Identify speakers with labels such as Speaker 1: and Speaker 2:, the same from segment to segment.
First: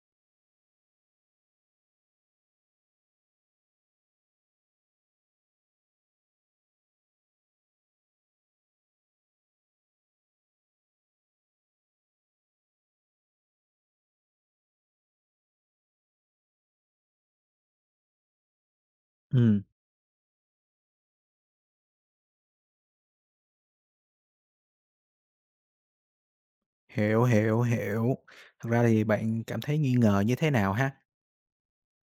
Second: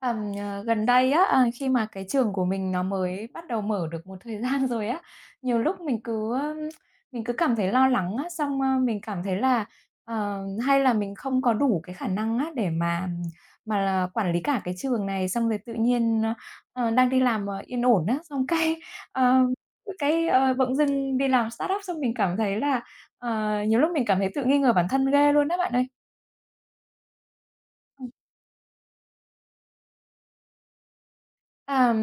Speaker 1: Ờ, gần đây á, khi mà cái trường của mình nó mới bắt đầu mở được một thời gian rồi á, nhiều lúc mình cứ cảm thấy lo lắng á. Xong, mình cảm thấy là, hay là mình không có đủ cái khả năng á, để mà là quản lý cả cái trường này. Xong rồi tự nhiên, đang đi làm, yên ổn á, xong cái, ờ,
Speaker 2: Ừm,
Speaker 1: bỗng dưng đi làm startup xong mình cảm thấy là, nhiều lúc mình cảm thấy tự nghi ngờ bản thân ghê luôn á bạn ơi.
Speaker 2: hiểu, hiểu, hiểu. Thật ra thì bạn cảm thấy nghi ngờ như thế nào ha?
Speaker 1: À,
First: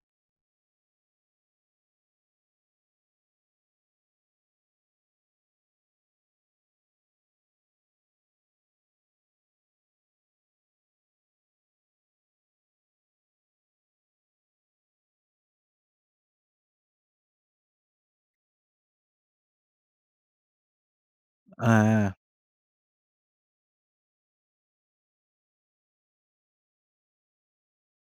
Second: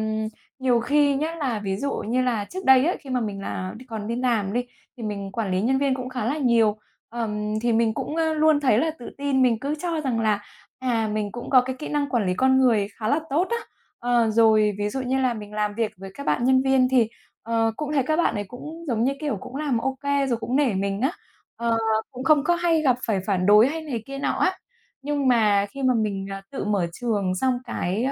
Speaker 1: nhiều khi nhá là ví dụ như là trước đây ấy, khi mà mình là đi còn đi làm đi, thì mình quản lý nhân viên cũng khá là nhiều. Thì mình cũng, luôn thấy là tự tin, mình cứ cho rằng là, à, mình cũng có cái kỹ năng quản lý con người khá là tốt á. Rồi ví dụ như là mình làm việc với các bạn nhân viên thì, cũng thấy các bạn ấy cũng, giống như kiểu, cũng làm ok rồi cũng nể mình á, ờ,
Speaker 2: À,
Speaker 1: cũng không có hay gặp phải phản đối hay này kia nọ á. Nhưng mà khi mà mình, à, tự mở trường xong cái,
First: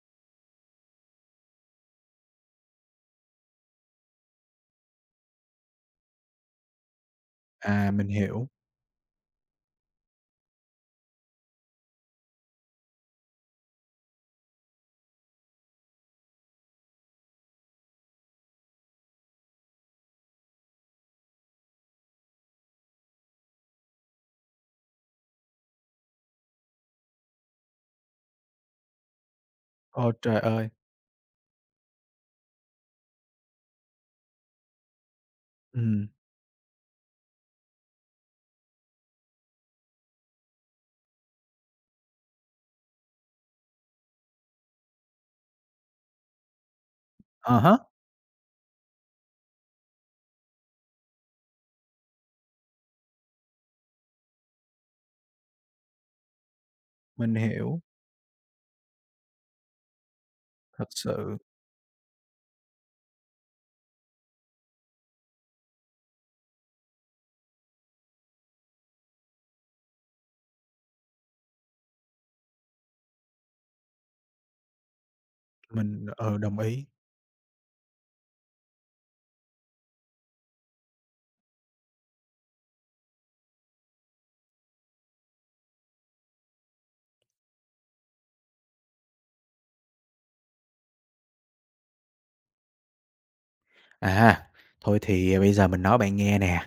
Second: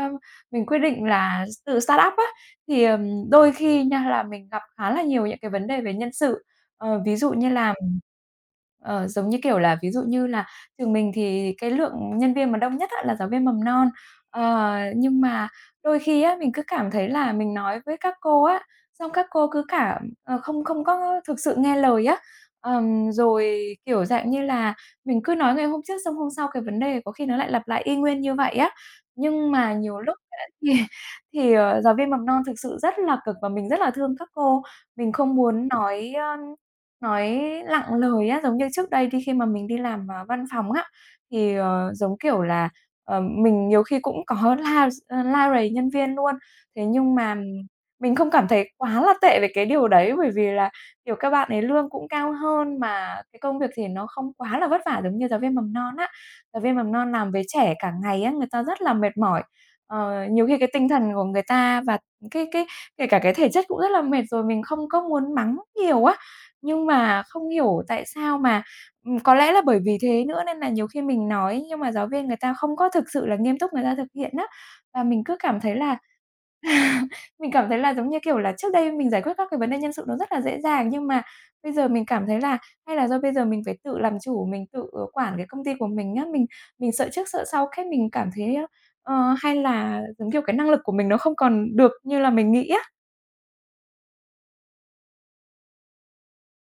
Speaker 1: mình quyết định là tự start-up á, thì, đôi khi nha là mình gặp khá là nhiều những cái vấn đề về nhân sự. Ví dụ như là,
Speaker 2: à, mình hiểu.
Speaker 1: ờ, giống như kiểu là, ví dụ như là trường mình thì cái lượng nhân viên mà đông nhất á là giáo viên mầm non. Nhưng mà đôi khi á, mình cứ cảm thấy là mình nói với các cô á, xong các cô cứ không không có thực sự nghe lời á. Rồi, kiểu, dạng như là, mình cứ nói ngày hôm trước xong hôm sau cái vấn đề có khi nó lại lặp lại y nguyên như vậy á. Nhưng mà nhiều
Speaker 2: Ôi
Speaker 1: lúc
Speaker 2: trời ơi!
Speaker 1: thì thì giáo viên mầm non thực sự rất là cực và mình rất là thương các cô. Mình không muốn
Speaker 2: Ừm,
Speaker 1: nói, nói nặng lời á, giống như trước đây đi khi mà mình đi làm, à, văn phòng á, thì, giống kiểu là, mình nhiều khi cũng có la rầy nhân viên luôn. Thế nhưng mà
Speaker 2: À há,
Speaker 1: mình không cảm thấy quá là tệ về cái điều đấy, bởi vì là, kiểu, các bạn ấy lương cũng cao hơn mà cái công việc thì nó không quá là vất vả giống như giáo viên mầm non á. Giáo viên mầm non làm
Speaker 2: mình
Speaker 1: với trẻ
Speaker 2: hiểu,
Speaker 1: cả ngày á, người ta rất là mệt mỏi. Nhiều khi cái tinh
Speaker 2: thật
Speaker 1: thần của
Speaker 2: sự
Speaker 1: người ta và cái kể cả cái thể chất cũng rất là mệt rồi, mình không có muốn mắng nhiều á. Nhưng mà không hiểu tại sao mà, có lẽ là bởi vì thế nữa nên là nhiều khi mình nói nhưng mà giáo viên người ta không có thực sự là nghiêm túc người ta thực hiện á. Và mình cứ cảm thấy là
Speaker 2: mình, ừ, đồng ý.
Speaker 1: mình cảm thấy là, giống như kiểu là, trước đây mình giải quyết các cái vấn đề nhân sự nó rất là dễ dàng, nhưng mà bây giờ mình cảm thấy là hay là do bây giờ mình phải tự làm chủ, mình tự quản cái công ty của mình á. Mình sợ trước sợ sau, cái mình cảm thấy hay là, giống kiểu, cái năng lực của mình nó không còn được như là mình nghĩ á.
Speaker 2: À, thôi thì bây giờ mình nói bạn nghe nè.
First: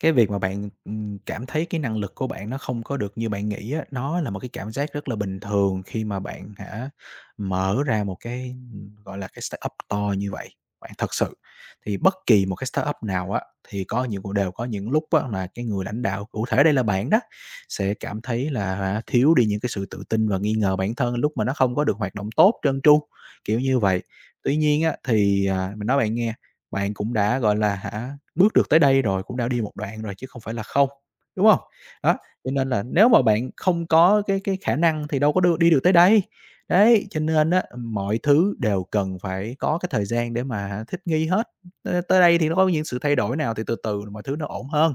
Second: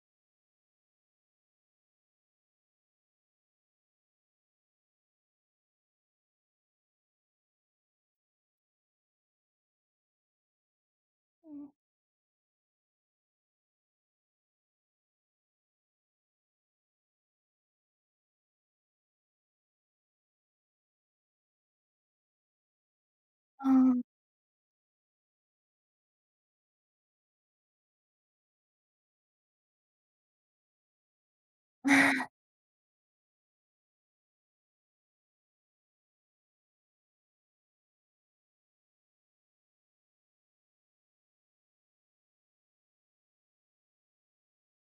Speaker 2: Cái việc mà bạn, cảm thấy cái năng lực của bạn nó không có được như bạn nghĩ á, nó là một cái cảm giác rất là bình thường khi mà bạn hả, mở ra một cái, gọi là, cái startup to như vậy. Bạn thật sự
Speaker 1: Ừm.
Speaker 2: thì bất kỳ một cái startup nào á, thì có những cũng đều có những lúc á mà cái người lãnh đạo, cụ thể đây là bạn đó, sẽ cảm thấy là hả, thiếu đi những cái sự tự tin và nghi ngờ bản thân lúc mà nó không có được hoạt động tốt, trơn tru, kiểu
Speaker 1: Ờ,
Speaker 2: như vậy. Tuy nhiên á, thì, à, mình nói bạn nghe bạn cũng đã, gọi là, hả, bước được tới đây rồi, cũng đã đi một đoạn rồi chứ không phải là không, đúng không? Đó, cho nên là nếu mà bạn không có cái khả năng thì đâu có đưa đi được tới đây. Đấy, cho nên á, mọi thứ đều cần phải có cái thời gian để mà thích nghi hết, tới tới đây thì nó có những sự thay đổi nào thì từ từ mọi thứ nó ổn hơn.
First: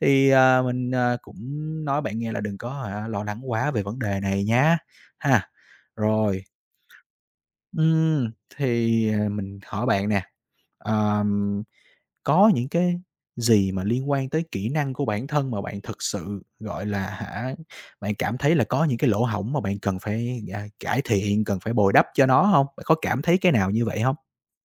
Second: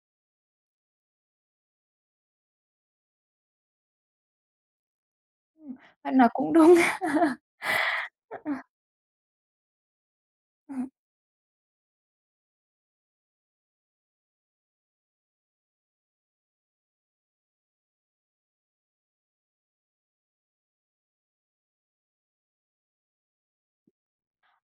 Speaker 2: Thì, à, mình, à, cũng nói bạn nghe là đừng có hả lo lắng quá về vấn đề này nhá ha.
Speaker 1: bạn nói
Speaker 2: Rồi,
Speaker 1: cũng đúng.
Speaker 2: ừm, thì, à, mình hỏi bạn nè,
Speaker 1: Ừm,
Speaker 2: có những cái gì mà liên quan tới kỹ năng của bản thân mà bạn thực sự, gọi là, hả, bạn cảm thấy là có những cái lỗ hổng mà bạn cần phải, à, cải thiện, cần phải bồi đắp cho nó không? Bạn có cảm thấy cái nào như vậy không?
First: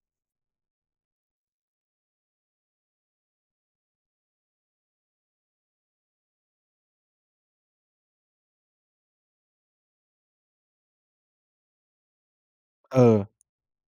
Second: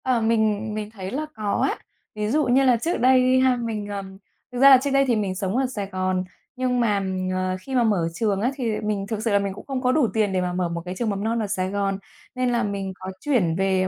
Speaker 1: mình thấy là có á. Ví dụ như là trước đây đi ha, mình, thực ra là trước đây thì mình sống ở Sài Gòn, nhưng mà, khi mà mở trường á, thì mình thực sự là mình cũng không có đủ tiền để mà mở một cái trường mầm non ở Sài Gòn, nên là mình có
Speaker 2: Ừ,
Speaker 1: chuyển về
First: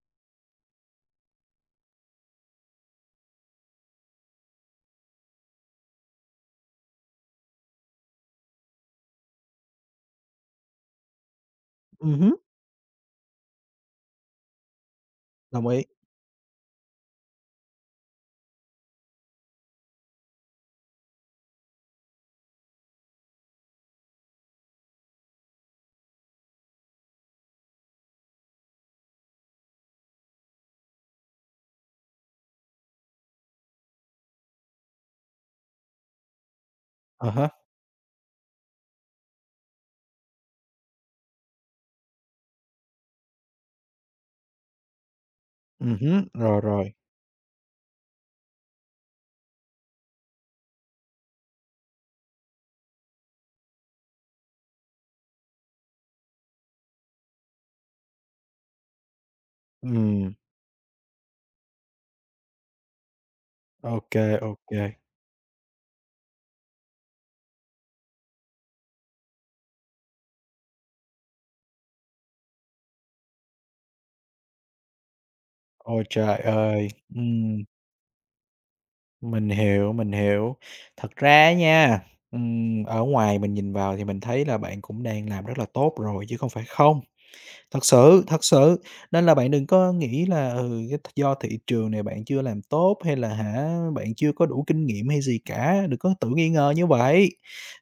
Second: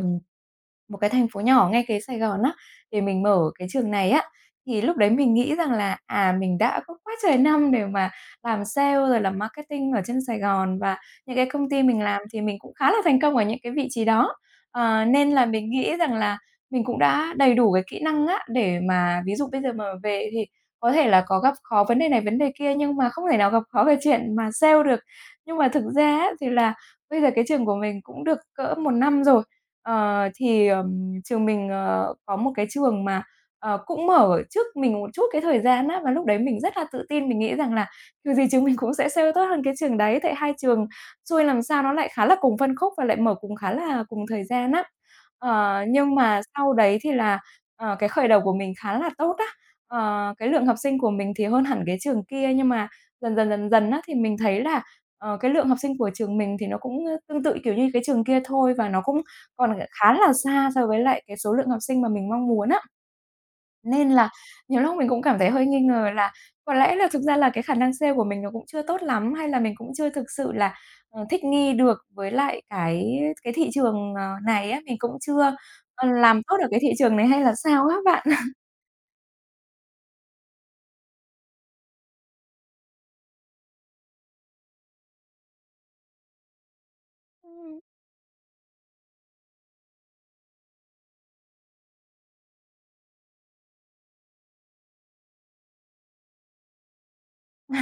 Speaker 1: một cái thành phố nhỏ ngay kế Sài Gòn á, để mình mở cái trường này á, thì lúc đấy mình nghĩ rằng là, à, mình đã có quá trời năm để mà làm sale rồi làm marketing ở trên Sài Gòn và những cái công ty mình làm
Speaker 2: hứm,
Speaker 1: thì mình cũng khá là thành công ở những cái vị trí đó. Nên là
Speaker 2: đồng
Speaker 1: mình
Speaker 2: ý,
Speaker 1: nghĩ rằng là mình cũng đã đầy đủ cái kỹ năng á, để mà ví dụ bây giờ mà về thì có thể là có gặp khó vấn đề này, vấn đề kia nhưng mà không thể nào gặp khó về chuyện mà sale được. Nhưng mà thực ra á, thì là bây giờ cái trường của mình cũng được cỡ một năm rồi. Ờ, thì, ờm, Trường mình, có một cái trường mà, cũng mở trước mình một chút cái thời gian á, và lúc đấy mình rất là tự tin,
Speaker 2: à
Speaker 1: mình
Speaker 2: há,
Speaker 1: nghĩ rằng là kiểu gì trường mình cũng sẽ sale tốt hơn cái trường đấy, tại hai trường xui làm sao nó lại khá là cùng phân khúc và lại mở cùng khá là cùng thời gian á. Nhưng
Speaker 2: hứm,
Speaker 1: mà
Speaker 2: rồi,
Speaker 1: sau
Speaker 2: rồi,
Speaker 1: đấy thì là, cái khởi đầu của mình khá là tốt á, cái lượng học sinh của mình thì hơn hẳn cái trường kia, nhưng mà dần dần, dần dần á, thì mình thấy là, cái lượng học sinh của trường mình thì nó cũng, tương tự, kiểu như, cái trường kia thôi và nó cũng còn khá là
Speaker 2: ừm,
Speaker 1: xa so với lại cái số lượng học sinh mà mình mong muốn á. Nên
Speaker 2: ok
Speaker 1: là
Speaker 2: ok.
Speaker 1: nhiều lúc mình cũng cảm thấy hơi nghi ngờ là có lẽ là thực ra là cái khả năng sale của mình nó cũng chưa tốt lắm, hay là mình cũng chưa thực sự là, thích nghi được với lại cái thị trường, này á, mình cũng chưa,
Speaker 2: Ôi trời
Speaker 1: làm tốt được cái thị
Speaker 2: ơi!
Speaker 1: trường này hay là
Speaker 2: Ừm,
Speaker 1: sao á bạn?
Speaker 2: mình hiểu, mình hiểu. Thật ra nha, ở ngoài mình nhìn vào thì mình thấy là bạn cũng đang làm rất là tốt rồi chứ không phải không.
Speaker 1: Ừm.
Speaker 2: Thật sự, nên là bạn đừng có nghĩ là, ừ, cái th do thị trường này bạn chưa làm tốt hay là hả, bạn chưa có đủ kinh nghiệm hay gì cả, đừng có tự nghi ngờ như vậy.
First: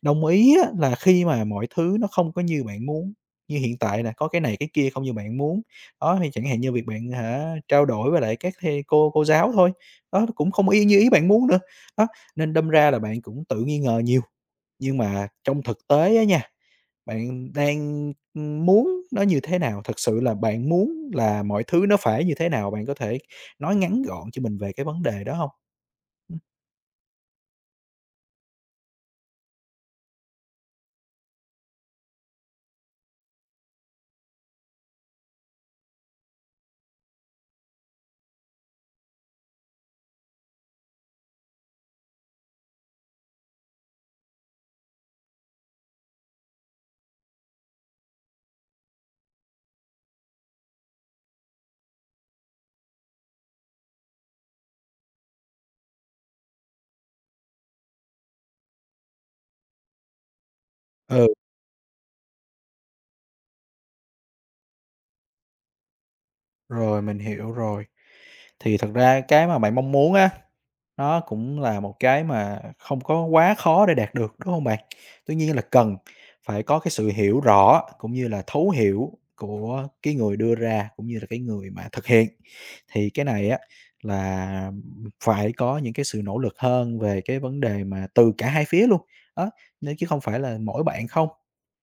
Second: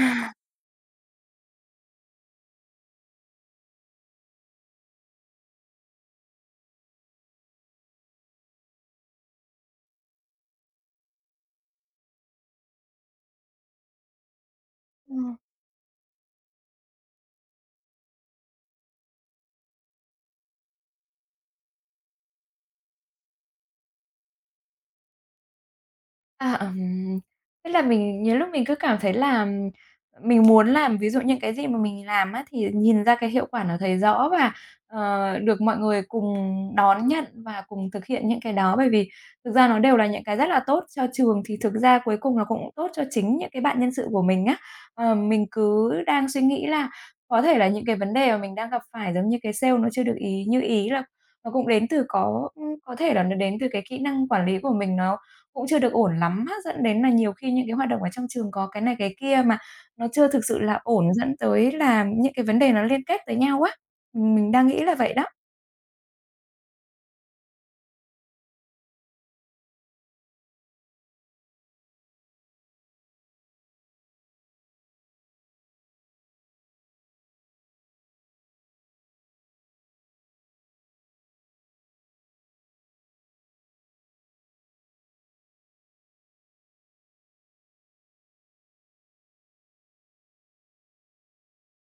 Speaker 2: Đồng ý á là khi mà mọi thứ nó không có như bạn muốn, như hiện tại là có cái này cái kia không như bạn muốn. Đó, thì chẳng hạn như việc bạn hả, trao đổi với lại các thầy cô giáo thôi, đó, nó cũng không y như ý bạn muốn nữa. Đó, nên đâm ra là bạn cũng tự nghi ngờ nhiều, nhưng
Speaker 1: Ờ.
Speaker 2: mà trong thực tế á nha bạn đang, muốn nó như thế nào? Thực sự là bạn muốn là mọi thứ nó phải như thế nào? Bạn có thể nói ngắn gọn cho mình về cái vấn đề đó hông?
Speaker 1: À, ừm, Tức là nhiều lúc mình cứ cảm thấy là mình muốn làm ví dụ những cái gì mà mình làm á, thì nhìn ra cái hiệu quả nó thấy rõ và, được mọi người cùng đón nhận và cùng thực hiện những cái đó. Bởi vì thực ra nó đều là những cái rất là tốt cho trường, thì thực ra cuối cùng nó cũng tốt cho chính những cái bạn nhân sự của mình á. Mình cứ đang suy nghĩ là có thể là những cái vấn đề mà mình đang gặp phải giống như cái sale nó chưa được ý như ý là nó cũng đến từ có thể là nó đến từ cái kỹ năng quản lý của mình nó cũng chưa được ổn lắm á, dẫn đến là nhiều khi những cái hoạt động ở trong trường có cái này cái kia mà nó chưa thực sự là ổn,
Speaker 2: Ừm. Ừ.
Speaker 1: dẫn tới là những cái vấn đề nó liên kết tới nhau á. Mình đang nghĩ là vậy đó.
Speaker 2: Rồi, mình hiểu rồi. Thì thật ra cái mà bạn mong muốn á, nó cũng là một cái mà không có quá khó để đạt được, đúng không bạn? Tuy nhiên là cần phải có cái sự hiểu rõ cũng như là thấu hiểu của cái người đưa ra, cũng như là cái người mà thực hiện. Thì cái này á là phải có những cái sự nỗ lực hơn về cái vấn đề mà từ cả hai phía luôn, đó, nếu chứ không phải là mỗi bạn không.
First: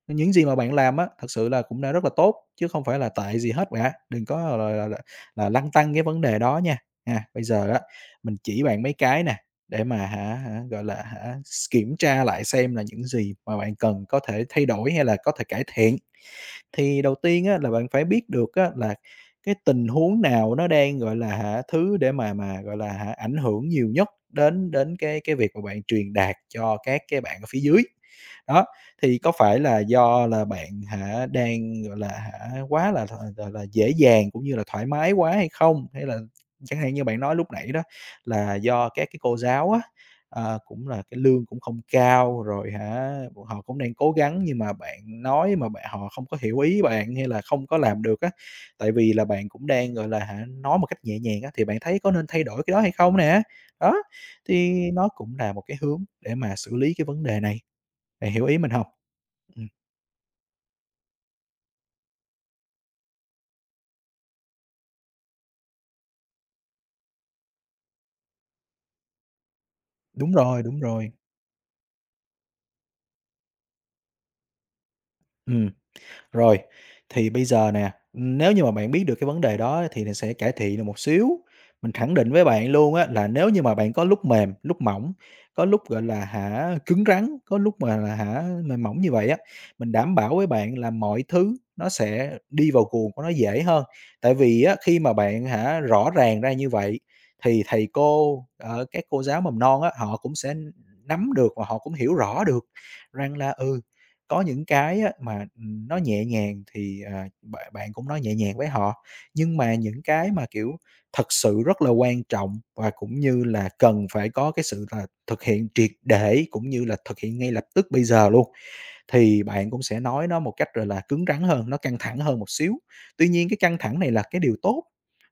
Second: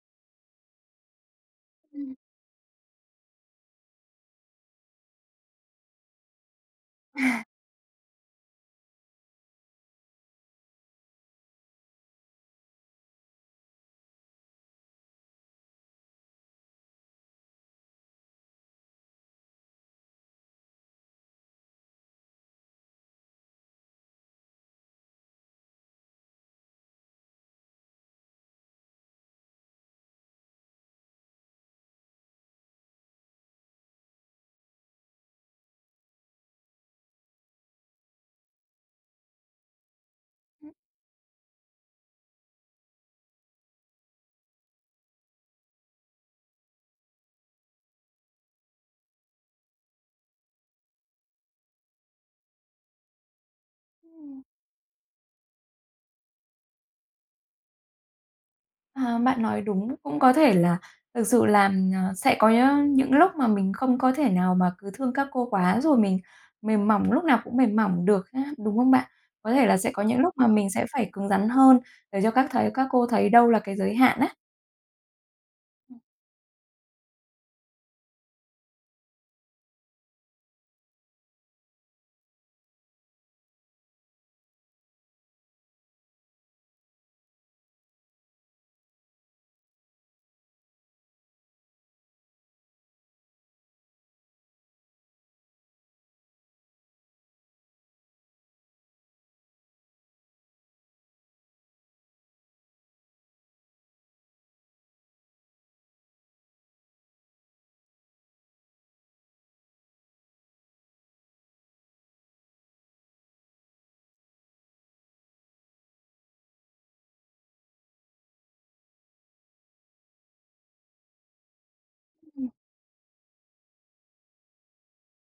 Speaker 2: Nên những gì mà bạn làm á, thật sự là cũng đã rất là
Speaker 1: Ừm,
Speaker 2: tốt, chứ không phải là tệ gì hết cả. Đừng có là lăn tăn cái vấn đề đó nha. À, bây giờ á, mình chỉ bạn mấy cái nè, để mà hả hả, gọi là, hả, kiểm tra lại xem là những gì mà bạn cần có thể thay đổi hay là có thể cải thiện. Thì đầu tiên á, là bạn phải biết được á, là cái tình huống nào nó đang, gọi là, hả, thứ để mà gọi là, hả, ảnh hưởng nhiều nhất đến đến cái việc mà bạn truyền đạt cho các cái bạn ở phía dưới. Đó, thì có phải là do là bạn hả, đang, gọi là, hả, quá là gọi là, dễ dàng cũng như là thoải mái quá hay không? Hay là chẳng hạn như bạn nói lúc nãy đó là do các cái cô giáo á, ờ, cũng là cái lương cũng không cao, rồi hả, họ cũng đang cố gắng nhưng mà bạn nói mà bạn họ không có hiểu ý bạn hay là không có làm được á? Tại vì là bạn cũng đang, gọi là hả, nói một cách nhẹ nhàng á, thì bạn thấy có nên thay đổi cái đó hay không nè? Đó.
Speaker 1: ừm.
Speaker 2: Thì nó cũng là một cái hướng để mà xử lý cái vấn đề này. Bạn hiểu ý mình hông?
Speaker 1: À, bạn nói
Speaker 2: Ừm,
Speaker 1: đúng, cũng có thể là thực sự là, sẽ những lúc mà mình không có thể nào mà cứ thương các cô quá rồi mình mềm mỏng, lúc nào cũng mềm mỏng được ha, đúng không bạn? Có thể là sẽ có những
Speaker 2: đúng
Speaker 1: lúc mà
Speaker 2: rồi,
Speaker 1: mình
Speaker 2: đúng
Speaker 1: sẽ phải
Speaker 2: rồi.
Speaker 1: cứng rắn hơn để cho các cô thấy đâu là cái giới hạn á.
Speaker 2: Ừm. Rồi, thì bây giờ nè, nếu như mà bạn biết được cái vấn đề đó thì mình sẽ cải thiện được một xíu. Mình khẳng định với bạn luôn á là nếu như mà bạn có lúc mềm, lúc mỏng, có lúc, gọi là, hả, cứng rắn, có lúc mà là, hả, mềm mỏng như vậy á, mình đảm bảo với bạn là mọi thứ nó sẽ đi vào guồng của nó dễ hơn. Tại vì á, khi mà bạn, hả, rõ ràng ra như vậy thì thầy cô, ở các cô giáo mầm non á, họ cũng sẽ nắm được và họ cũng hiểu rõ được rằng là, ừ, có những cái á mà, nó nhẹ nhàng thì, à, bạn bạn cũng nói nhẹ nhàng với họ, nhưng mà những cái mà, kiểu, thật sự rất là quan trọng và cũng như là cần phải có cái sự là thực hiện triệt để cũng như là thực hiện ngay lập tức bây giờ luôn thì bạn cũng sẽ nói nó một cách, rồi là, cứng rắn hơn, nó căng thẳng hơn
Speaker 1: Ừm,
Speaker 2: một xíu. Tuy nhiên cái căng thẳng này là cái điều tốt,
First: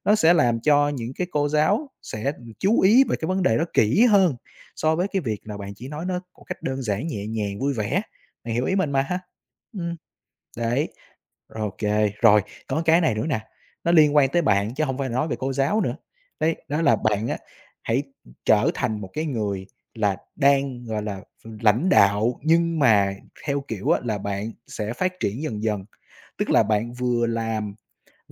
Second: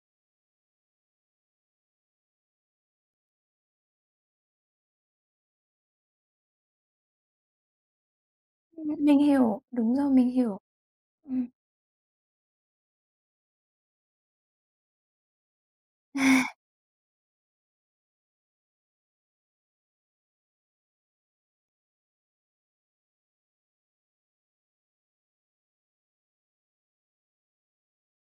Speaker 2: nó sẽ làm cho những cái cô giáo sẽ, chú ý về cái vấn đề đó kỹ hơn so với cái việc là bạn chỉ nói nó một cách đơn giản, nhẹ nhàng, vui vẻ. Bạn hiểu ý mình mà
Speaker 1: Mình
Speaker 2: ha?
Speaker 1: hiểu, đúng
Speaker 2: Ừm.
Speaker 1: rồi, mình hiểu.
Speaker 2: Đấy,
Speaker 1: Ừm.
Speaker 2: rồi ô Rồi, có cái này nữa nè, nó liên quan tới bạn chứ hông phải nói về cô giáo nữa. Đấy, đó là bạn á, hãy trở thành một cái người là đang, gọi là, lãnh đạo nhưng mà theo kiểu á là bạn sẽ phát triển dần dần. Tức là bạn vừa làm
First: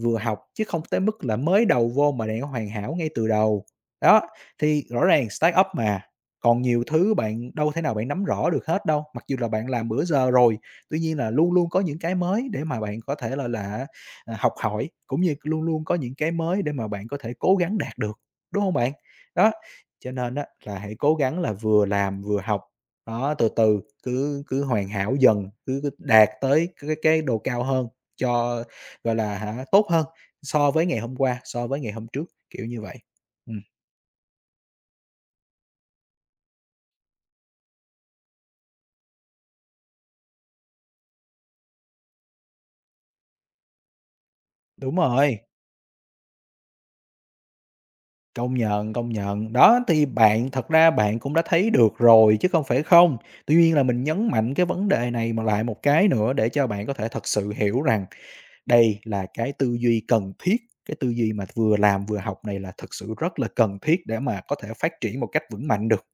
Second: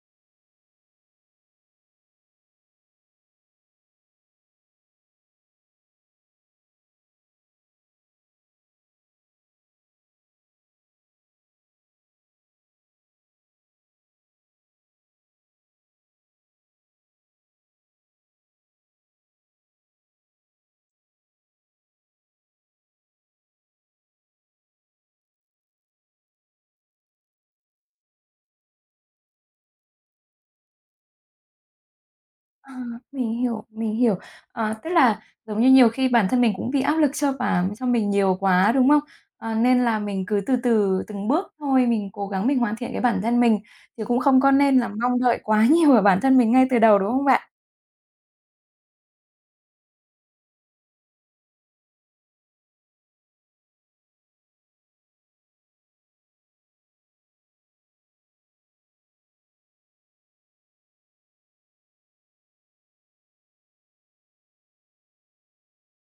Speaker 2: vừa học, chứ không tới mức là mới đầu vô mà đã hoàn hảo ngay từ đầu. Đó, thì rõ ràng start-up mà, còn nhiều thứ bạn đâu thể nào bạn nắm rõ được hết đâu, mặc dù là bạn làm bữa giờ rồi, tuy nhiên là luôn luôn có những cái mới để mà bạn có thể là à, học hỏi, cũng như luôn luôn có những cái mới để mà bạn có thể cố gắng đạt được, đúng không bạn? Đó, cho nên á là hãy cố gắng là vừa làm vừa học, đó, từ từ cứ cứ hoàn hảo dần, cứ cứ đạt tới cái độ cao hơn cho gọi là hả, tốt hơn so với ngày hôm qua, so với ngày hôm trước, kiểu
Speaker 1: À,
Speaker 2: như vậy.
Speaker 1: mình
Speaker 2: Ừm,
Speaker 1: hiểu, mình hiểu. Tức là, giống như, nhiều khi bản thân mình cũng bị áp lực cho mình nhiều quá, đúng không? Nên là mình cứ từ từ, từng bước thôi, mình cố gắng mình hoàn thiện cái bản thân mình, chứ cũng không có nên là
Speaker 2: đúng
Speaker 1: mong đợi
Speaker 2: rồi,
Speaker 1: quá nhiều ở bản thân mình ngay từ đầu, đúng không bạn?
Speaker 2: công nhận, công nhận. Đó, thì bạn thật ra bạn cũng đã thấy được rồi chứ không phải không. Tuy nhiên là mình nhấn mạnh cái vấn đề này mà lại một cái nữa để cho bạn có thể thật sự hiểu rằng đây là cái tư duy cần thiết, cái tư duy mà vừa làm vừa học này là thực sự rất là cần thiết để mà có thể phát triển một cách vững mạnh được.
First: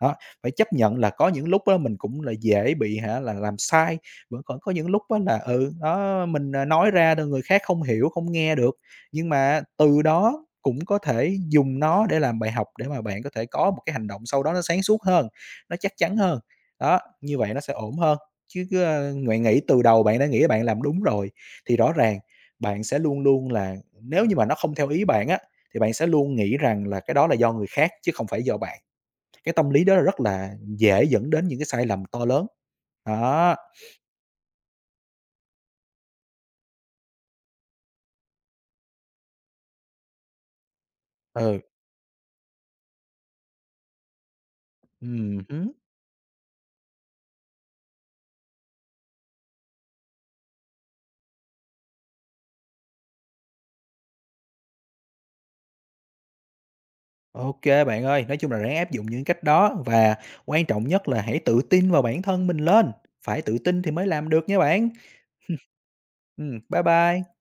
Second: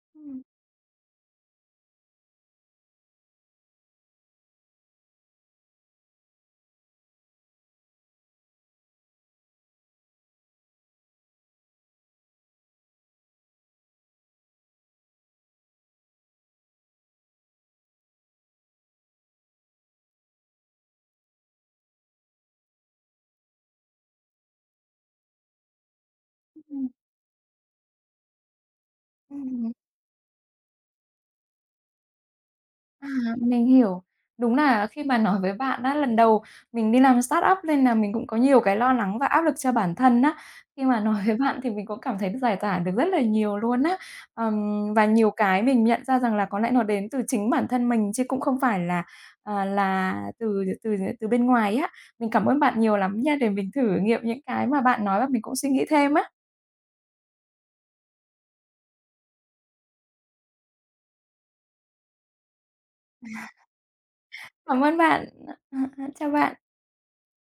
Speaker 2: Đó,
Speaker 1: Ừm,
Speaker 2: phải chấp nhận là có những lúc á mình cũng là dễ bị hả là làm sai, vẫn còn có những lúc á là, ừ, đó, mình, à, nói ra rồi người khác không hiểu, không nghe được. Nhưng mà từ đó cũng có thể dùng nó để làm bài học để mà bạn có thể có một cái hành động sau đó nó sáng suốt hơn, nó chắc chắn hơn. Đó, như vậy nó sẽ ổn hơn, chứ cứ, a, bạn nghĩ từ đầu bạn đã nghĩ bạn làm đúng rồi, thì rõ ràng bạn sẽ luôn luôn là nếu như mà nó không theo ý bạn á, thì bạn sẽ luôn nghĩ
Speaker 1: ừm,
Speaker 2: rằng là cái đó là do người khác chứ không phải do bạn. Cái tâm
Speaker 1: ừm.
Speaker 2: lý đó là rất là dễ dẫn đến những cái sai lầm to lớn.
Speaker 1: À,
Speaker 2: Đó,
Speaker 1: mình hiểu. Đúng là khi mà nói với bạn á, lần đầu mình đi làm startup nên là mình cũng có nhiều cái lo lắng và áp lực cho bản thân á. Khi mà nói với bạn
Speaker 2: ừ,
Speaker 1: thì mình cũng cảm thấy giải tỏa được rất là nhiều luôn á. Và nhiều cái
Speaker 2: hứm.
Speaker 1: mình nhận ra rằng là có lẽ nó đến từ chính bản thân mình chứ cũng không phải là, à, là từ từ từ bên ngoài á. Mình cảm ơn bạn nhiều lắm nha, để mình thử nghiệm những cái mà bạn nói và mình cũng suy nghĩ thêm á.
Speaker 2: Ô bạn ơi, nói chung là ráng áp dụng những cách đó và quan trọng nhất là hãy tự tin vào bản thân mình lên, phải tự tin thì mới làm được nha
Speaker 1: Cảm
Speaker 2: bạn.
Speaker 1: ơn bạn. Chào bạn.
Speaker 2: Bye bye.